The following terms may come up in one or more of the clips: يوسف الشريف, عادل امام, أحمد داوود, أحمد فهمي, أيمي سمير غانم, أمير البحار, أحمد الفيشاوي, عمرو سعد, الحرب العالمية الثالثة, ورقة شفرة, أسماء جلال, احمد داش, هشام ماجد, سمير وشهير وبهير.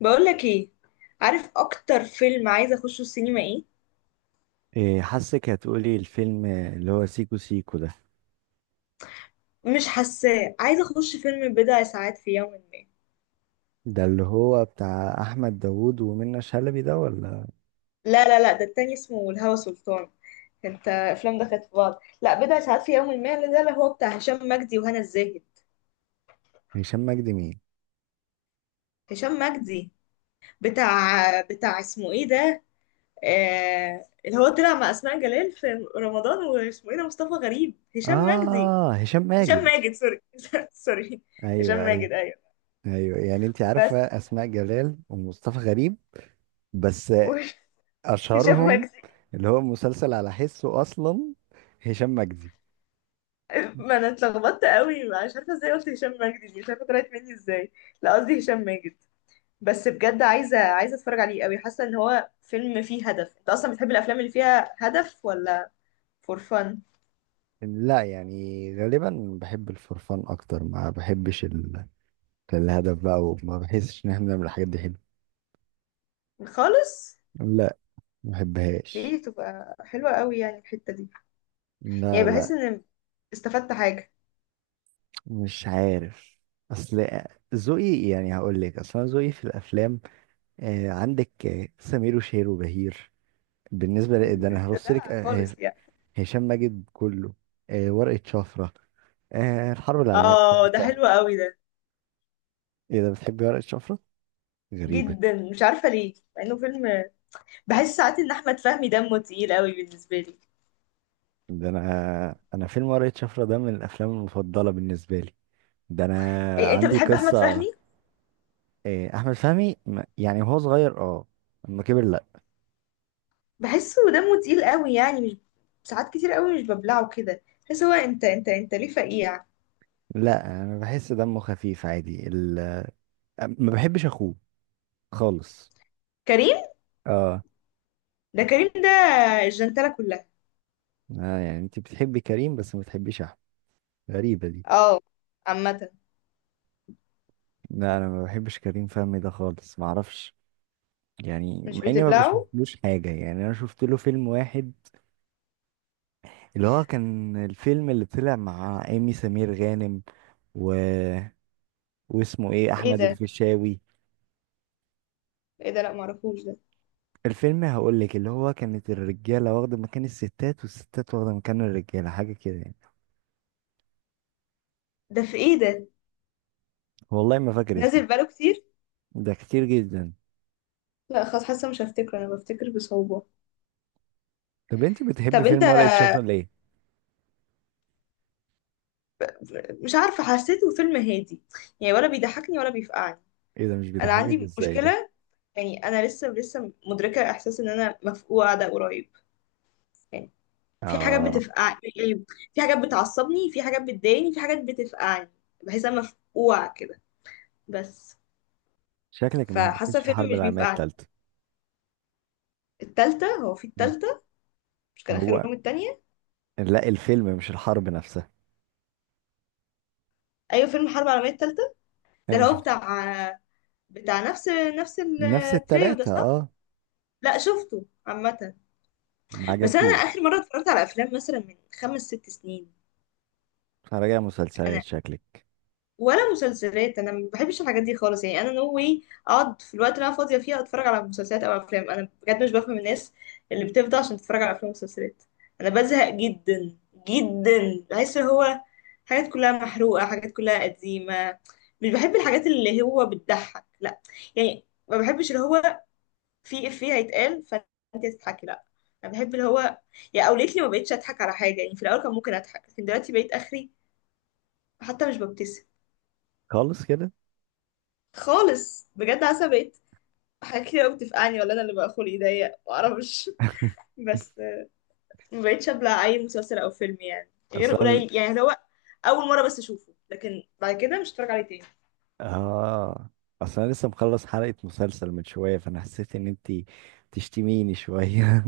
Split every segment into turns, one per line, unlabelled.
بقولك ايه؟ عارف اكتر فيلم عايزه اخشه السينما ايه؟
إيه، حاسك هتقولي الفيلم اللي هو سيكو سيكو ده
مش حاساه، عايزه اخش فيلم بضع ساعات في يوم ما.
ده اللي هو بتاع احمد داوود ومنى شلبي ده ولا؟
لا لا لا، ده التاني اسمه الهوى سلطان. انت افلام دخلت في بعض. لا، بضع ساعات في يوم ما ده اللي هو بتاع هشام مجدي وهنا الزاهد.
هشام مجدي مين؟
هشام مجدي، بتاع اسمه ايه ده، اللي هو طلع مع اسماء جلال في رمضان. واسمه ايه ده؟ مصطفى غريب. هشام مجدي.
اه، هشام
هشام
ماجد.
ماجد، سوري. سوري. هشام
ايوه ايوه
ماجد، ايوه.
ايوه، يعني انت عارفه
بس.
اسماء جلال ومصطفى غريب بس،
هشام
اشهرهم
مجدي.
اللي هو مسلسل على حسه اصلا هشام مجدي.
ما انا اتلخبطت قوي، مش عارفه ازاي قلت هشام ماجد دي، مش عارفه طلعت مني ازاي. لا، قصدي هشام ماجد. بس بجد عايزه اتفرج عليه قوي، حاسه ان هو فيلم فيه هدف. انت اصلا بتحب الافلام اللي فيها هدف ولا فور فن؟
لا يعني، غالبا بحب الفرفان اكتر، ما بحبش الهدف بقى، وما بحسش ان احنا بنعمل الحاجات دي حلو.
خالص.
لا، ما بحبهاش.
دي تبقى حلوه قوي يعني الحته دي. يعني
لا
بحس
لا،
ان استفدت حاجه.
مش عارف. اصل ذوقي، يعني هقول لك، اصل أنا ذوقي في الافلام، عندك سمير وشهير وبهير، بالنسبه ده انا
ده
هرص لك.
دلع خالص يعني.
هشام ماجد كله، ورقه شفره، الحرب العالميه
اه، ده
الثالثه.
حلو قوي ده.
ايه ده، بتحبي ورقه شفره؟ غريبه.
جدا، مش عارفه ليه مع انه فيلم. بحس ساعات ان احمد فهمي دمه تقيل قوي بالنسبه لي.
ده انا فيلم ورقه شفره ده من الافلام المفضله بالنسبه لي. ده انا
إيه، انت
عندي
بتحب احمد
قصه.
فهمي؟
احمد فهمي يعني وهو صغير اه، لما كبر لا.
بحسه دمه تقيل قوي يعني. مش ساعات كتير قوي، مش ببلعه كده. بحس هو انت ليه فقيع؟
لا، انا بحس دمه خفيف عادي. ما بحبش اخوه خالص.
كريم.
اه.
ده كريم ده الجنتلة كلها.
يعني انت بتحبي كريم بس ما بتحبيش احمد؟ غريبة دي.
اه. عامة،
لا، انا ما بحبش كريم فهمي ده خالص، ما اعرفش. يعني
مش
مع اني ما
بتبلعه.
بشوفلوش حاجة، يعني انا شفت له فيلم واحد، اللي هو كان الفيلم اللي طلع مع ايمي سمير غانم و... واسمه ايه،
في ايه
احمد
ده؟
الفيشاوي.
في ايه ده؟ لا معرفوش ده.
الفيلم هقول لك، اللي هو كانت الرجالة واخدة مكان الستات والستات واخدة مكان الرجالة، حاجة كده يعني.
ده في ايه ده
والله ما فاكر اسمه.
نازل بقاله كتير؟
ده كتير جدا.
لا خلاص، حاسه مش هفتكره، انا بفتكر بصعوبة.
طب انت بتحبي
طب انت.
فيلم ورقة شفرة ليه؟
مش عارفه، حسيته فيلم هادي يعني، ولا بيضحكني ولا بيفقعني.
ايه ده، مش
انا
بيضحكك
عندي
ازاي ده؟
مشكله. يعني انا لسه مدركه احساس ان انا مفقوعه ده قريب، يعني، في حاجات
اه.
بتفقع يعني، في حاجات بتعصبني، في حاجات بتضايقني، في حاجات بتفقعني. بحس انا مفقوعة كده بس.
شكلك ما
فحاسة
حبيتنيش
فيلم
الحرب
مش
العالميه
بيفقعني.
الثالثه.
التالتة، هو في التالتة؟ مش كان
هو
آخرهم التانية؟
لا، الفيلم مش الحرب نفسها.
أيوة، فيلم الحرب العالمية التالتة
انا
ده اللي
ما
هو
شفت.
بتاع نفس
نفس
التريو ده،
التلاتة
صح؟
اه.
لا، شفته عامة.
ما
بس أنا آخر
عجبكيش.
مرة اتفرجت على أفلام مثلا من خمس ست سنين.
راجع مسلسلات
أنا
شكلك.
ولا مسلسلات. انا ما بحبش الحاجات دي خالص يعني، انا نو واي. اقعد في الوقت اللي انا فاضيه فيه اتفرج على مسلسلات او افلام؟ انا بجد مش بفهم الناس اللي بتفضى عشان تتفرج على افلام ومسلسلات. انا بزهق جدا جدا. بحس إن هو حاجات كلها محروقه، حاجات كلها قديمه. مش بحب الحاجات اللي هو بتضحك، لا. يعني ما بحبش اللي هو في افيه هيتقال فانت هتضحكي، لا. انا بحب اللي هو يعني. او ليتلي ما بقتش اضحك على حاجه يعني، في الاول كان ممكن اضحك لكن دلوقتي بقيت اخري، حتى مش ببتسم.
خالص كده.
خالص، بجد عصبيت. حاجات كتير قوي بتفقعني، ولا انا اللي بقى خلقي ضيق، معرفش. بس ما بقتش ابلع اي مسلسل او فيلم يعني، غير
اصلا
قليل. يعني هو اول مره بس اشوفه، لكن بعد كده مش هتفرج عليه تاني.
اه، اصلا لسه مخلص حلقة مسلسل من شوية، فانا حسيت ان انتي تشتميني شوية.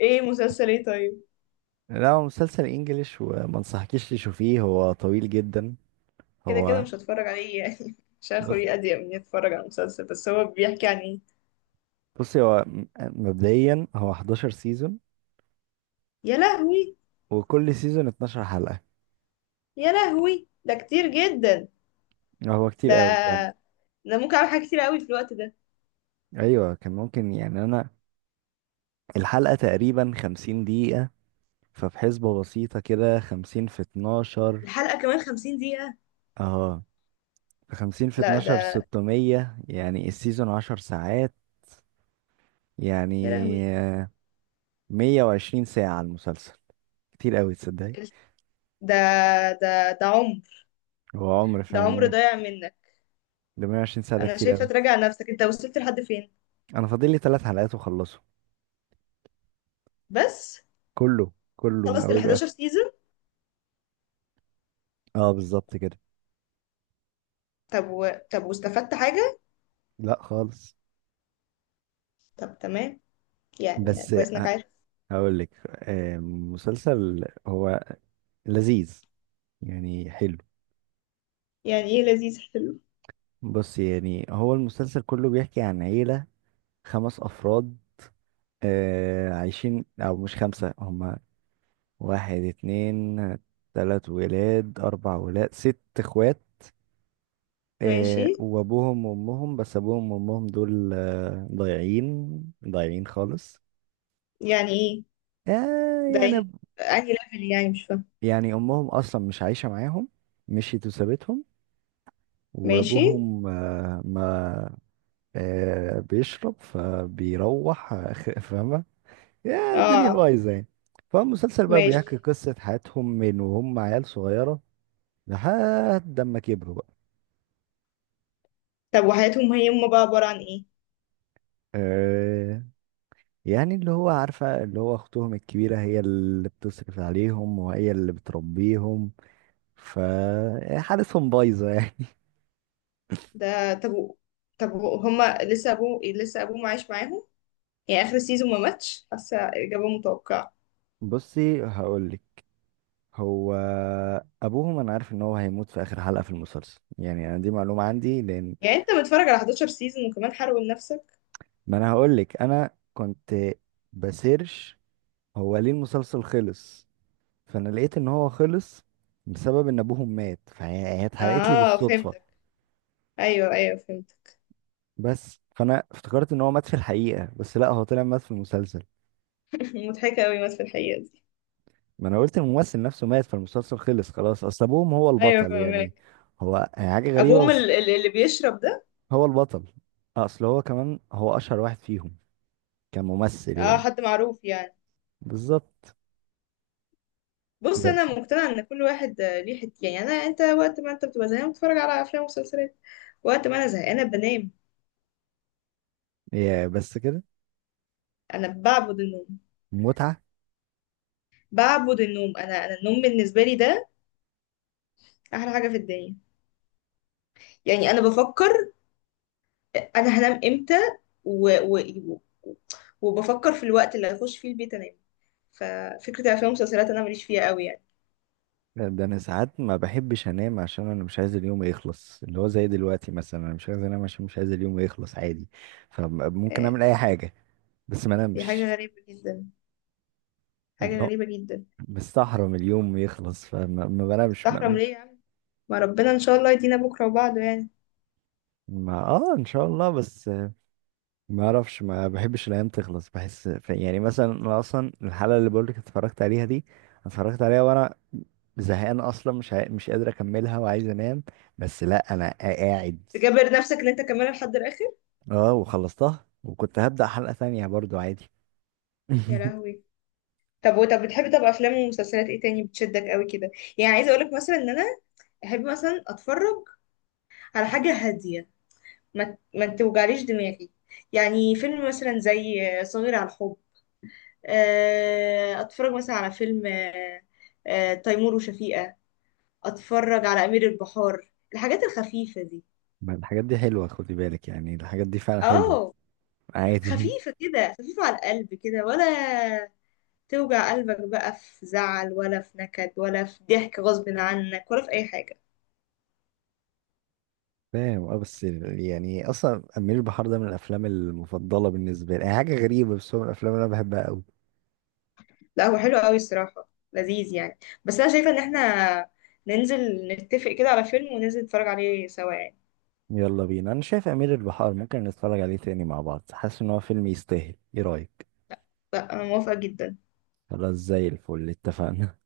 ايه مسلسل ايه طيب؟
لا، هو مسلسل انجليش، وما انصحكيش تشوفيه، هو طويل جدا.
كده كده
هو
مش هتفرج عليه يعني، مش هاخد
بص،
اضيق من إني اتفرج على مسلسل. بس هو بيحكي عن ايه؟
بصي، مبدئيا هو 11 سيزون،
يا لهوي.
وكل سيزون 12 حلقة.
يا لهوي، ده كتير جدا.
هو كتير
ده
قوي فعلا.
ده ممكن اعمل حاجات كتير قوي في الوقت ده.
ايوه كان ممكن، يعني انا الحلقة تقريبا 50 دقيقة، فبحسبة بسيطة كده، 50 في 12
الحلقه كمان 50 دقيقة.
اه، 50 في
لا
12،
ده،
600، يعني السيزون 10 ساعات، يعني
يا لهوي.
آه، 120 ساعة على المسلسل، كتير قوي تصدقي.
ده، ده عمر.
هو عمر
ده عمر
فعلا.
ضايع منك.
ده 120 ساعة، ده
انا
كتير
شايفه
قوي.
تراجع نفسك، انت وصلت لحد فين
انا فاضل لي ثلاث حلقات واخلصه.
بس؟
كله كله من
خلصت ال
اوله
11
لاخره.
سيزون؟
اه بالظبط كده.
طب واستفدت حاجه؟
لا خالص.
طب تمام، يعني
بس
كويس انك عارف.
هقول لك، مسلسل هو لذيذ، يعني حلو.
يعني ايه لذيذ حلو؟
بص يعني، هو المسلسل كله بيحكي عن عيلة خمس أفراد. عايشين، أو مش خمسة، هما واحد اتنين تلات ولاد أربع ولاد ست إخوات،
ماشي.
وأبوهم وأمهم، بس أبوهم وأمهم دول ضايعين ضايعين خالص.
يعني ايه
آه،
ده؟
يعني
انهي ليفل يعني مش فاهم.
يعني أمهم أصلا مش عايشة معاهم، مشيت وسابتهم.
ماشي.
وابوهم آه، ما آه، بيشرب، فبيروح فاهمه، يا الدنيا
اه
بايظه يعني. فالمسلسل بقى بيحكي
ماشي.
قصه حياتهم من وهم عيال صغيره لحد ما كبروا بقى.
طب وحياتهم هي هم بقى عباره عن ايه؟
آه، يعني اللي هو عارفه، اللي هو اختهم الكبيره هي اللي بتصرف عليهم وهي اللي بتربيهم. فحالتهم بايظه يعني.
ده. هما لسه ابوه عايش معاهم؟ يعني اخر سيزون ما ماتش؟ حاسه اجابه متوقعه.
بصي هقولك، هو ابوهم انا عارف ان هو هيموت في اخر حلقه في المسلسل، يعني انا دي معلومه عندي لان،
يعني انت متفرج على 11 سيزون وكمان حرقوا لنفسك؟
ما انا هقول لك، انا كنت بسيرش هو ليه المسلسل خلص، فانا لقيت ان هو خلص بسبب ان ابوهم مات، فهي اتحرقت لي
اه
بالصدفه.
فهمت. ايوه ايوه فهمت.
بس فانا افتكرت ان هو مات في الحقيقه، بس لا، هو طلع مات في المسلسل.
مضحكه قوي بس في الحقيقه دي.
ما انا قلت الممثل نفسه مات فالمسلسل خلص خلاص، اصل ابوهم هو
ايوه
البطل يعني.
فهمك.
هو هي حاجه غريبه
ابوهم
بس.
اللي بيشرب ده؟
هو البطل. اصل هو كمان هو اشهر واحد فيهم كممثل
اه،
يعني.
حد معروف يعني؟
بالظبط.
بص، انا
بس
مقتنعه ان كل واحد ليه حته يعني. انت وقت ما انت بتبقى زهقان بتتفرج على افلام ومسلسلات. وقت ما انا زهقانه بنام.
يا بس كده،
انا بعبد النوم.
متعه.
بعبد النوم انا النوم بالنسبه لي ده احلى حاجه في الدنيا. يعني انا بفكر انا هنام امتى. و... و... و- وبفكر في الوقت اللي هخش فيه البيت انام. ففكره الافلام والمسلسلات انا ماليش فيها قوي يعني.
ده انا ساعات ما بحبش انام، عشان انا مش عايز اليوم يخلص، اللي هو زي دلوقتي مثلا، انا مش عايز انام عشان مش عايز اليوم يخلص عادي. فممكن
آه،
اعمل اي حاجه بس ما
دي حاجه
انامش.
غريبه جدا، حاجة
اللي هو
غريبة جدا.
مستحرم اليوم يخلص، فما ما بنامش
تحرم ليه يعني؟ ما ربنا ان شاء الله يدينا بكرة وبعده يعني.
ما اه، ان شاء الله بس، ما اعرفش، ما بحبش الايام تخلص، بحس يعني مثلا انا اصلا الحلقه اللي بقولك اتفرجت عليها دي، اتفرجت عليها وانا زهقان اصلا، مش مش قادر اكملها، وعايز انام، بس لا انا قاعد.
تجبر نفسك ان انت كمان لحد الاخر؟
اه، وخلصتها، وكنت هبدأ حلقة ثانية برضو عادي.
يا لهوي. طب، وطب بتحبي طب افلام ومسلسلات ايه تاني بتشدك قوي كده؟ يعني عايزة اقولك مثلا ان انا احب مثلا اتفرج على حاجة هادية، ما توجعليش دماغي. يعني فيلم مثلا زي صغير على الحب، اتفرج مثلا على فيلم تيمور وشفيقة، اتفرج على امير البحار، الحاجات الخفيفة دي.
ما الحاجات دي حلوة، خدي بالك، يعني الحاجات دي فعلا حلوة.
اه.
عادي.
خفيفة كده، خفيفة على القلب كده، ولا توجع قلبك بقى في زعل ولا في نكد ولا في ضحك غصب عنك ولا في أي حاجة؟
فاهم اه، بس يعني اصلا امير البحار ده من الافلام المفضلة بالنسبة لي، يعني حاجة غريبة بس هو من الافلام اللي انا بحبها قوي.
لا، هو حلو قوي الصراحة، لذيذ يعني. بس أنا شايفة إن احنا ننزل نتفق كده على فيلم وننزل نتفرج عليه سوا يعني.
يلا بينا، انا شايف امير البحار ممكن نتفرج عليه تاني مع بعض، حاسس ان هو فيلم يستاهل، ايه رأيك؟
لا، أنا موافقة جدا.
خلاص زي الفل اتفقنا.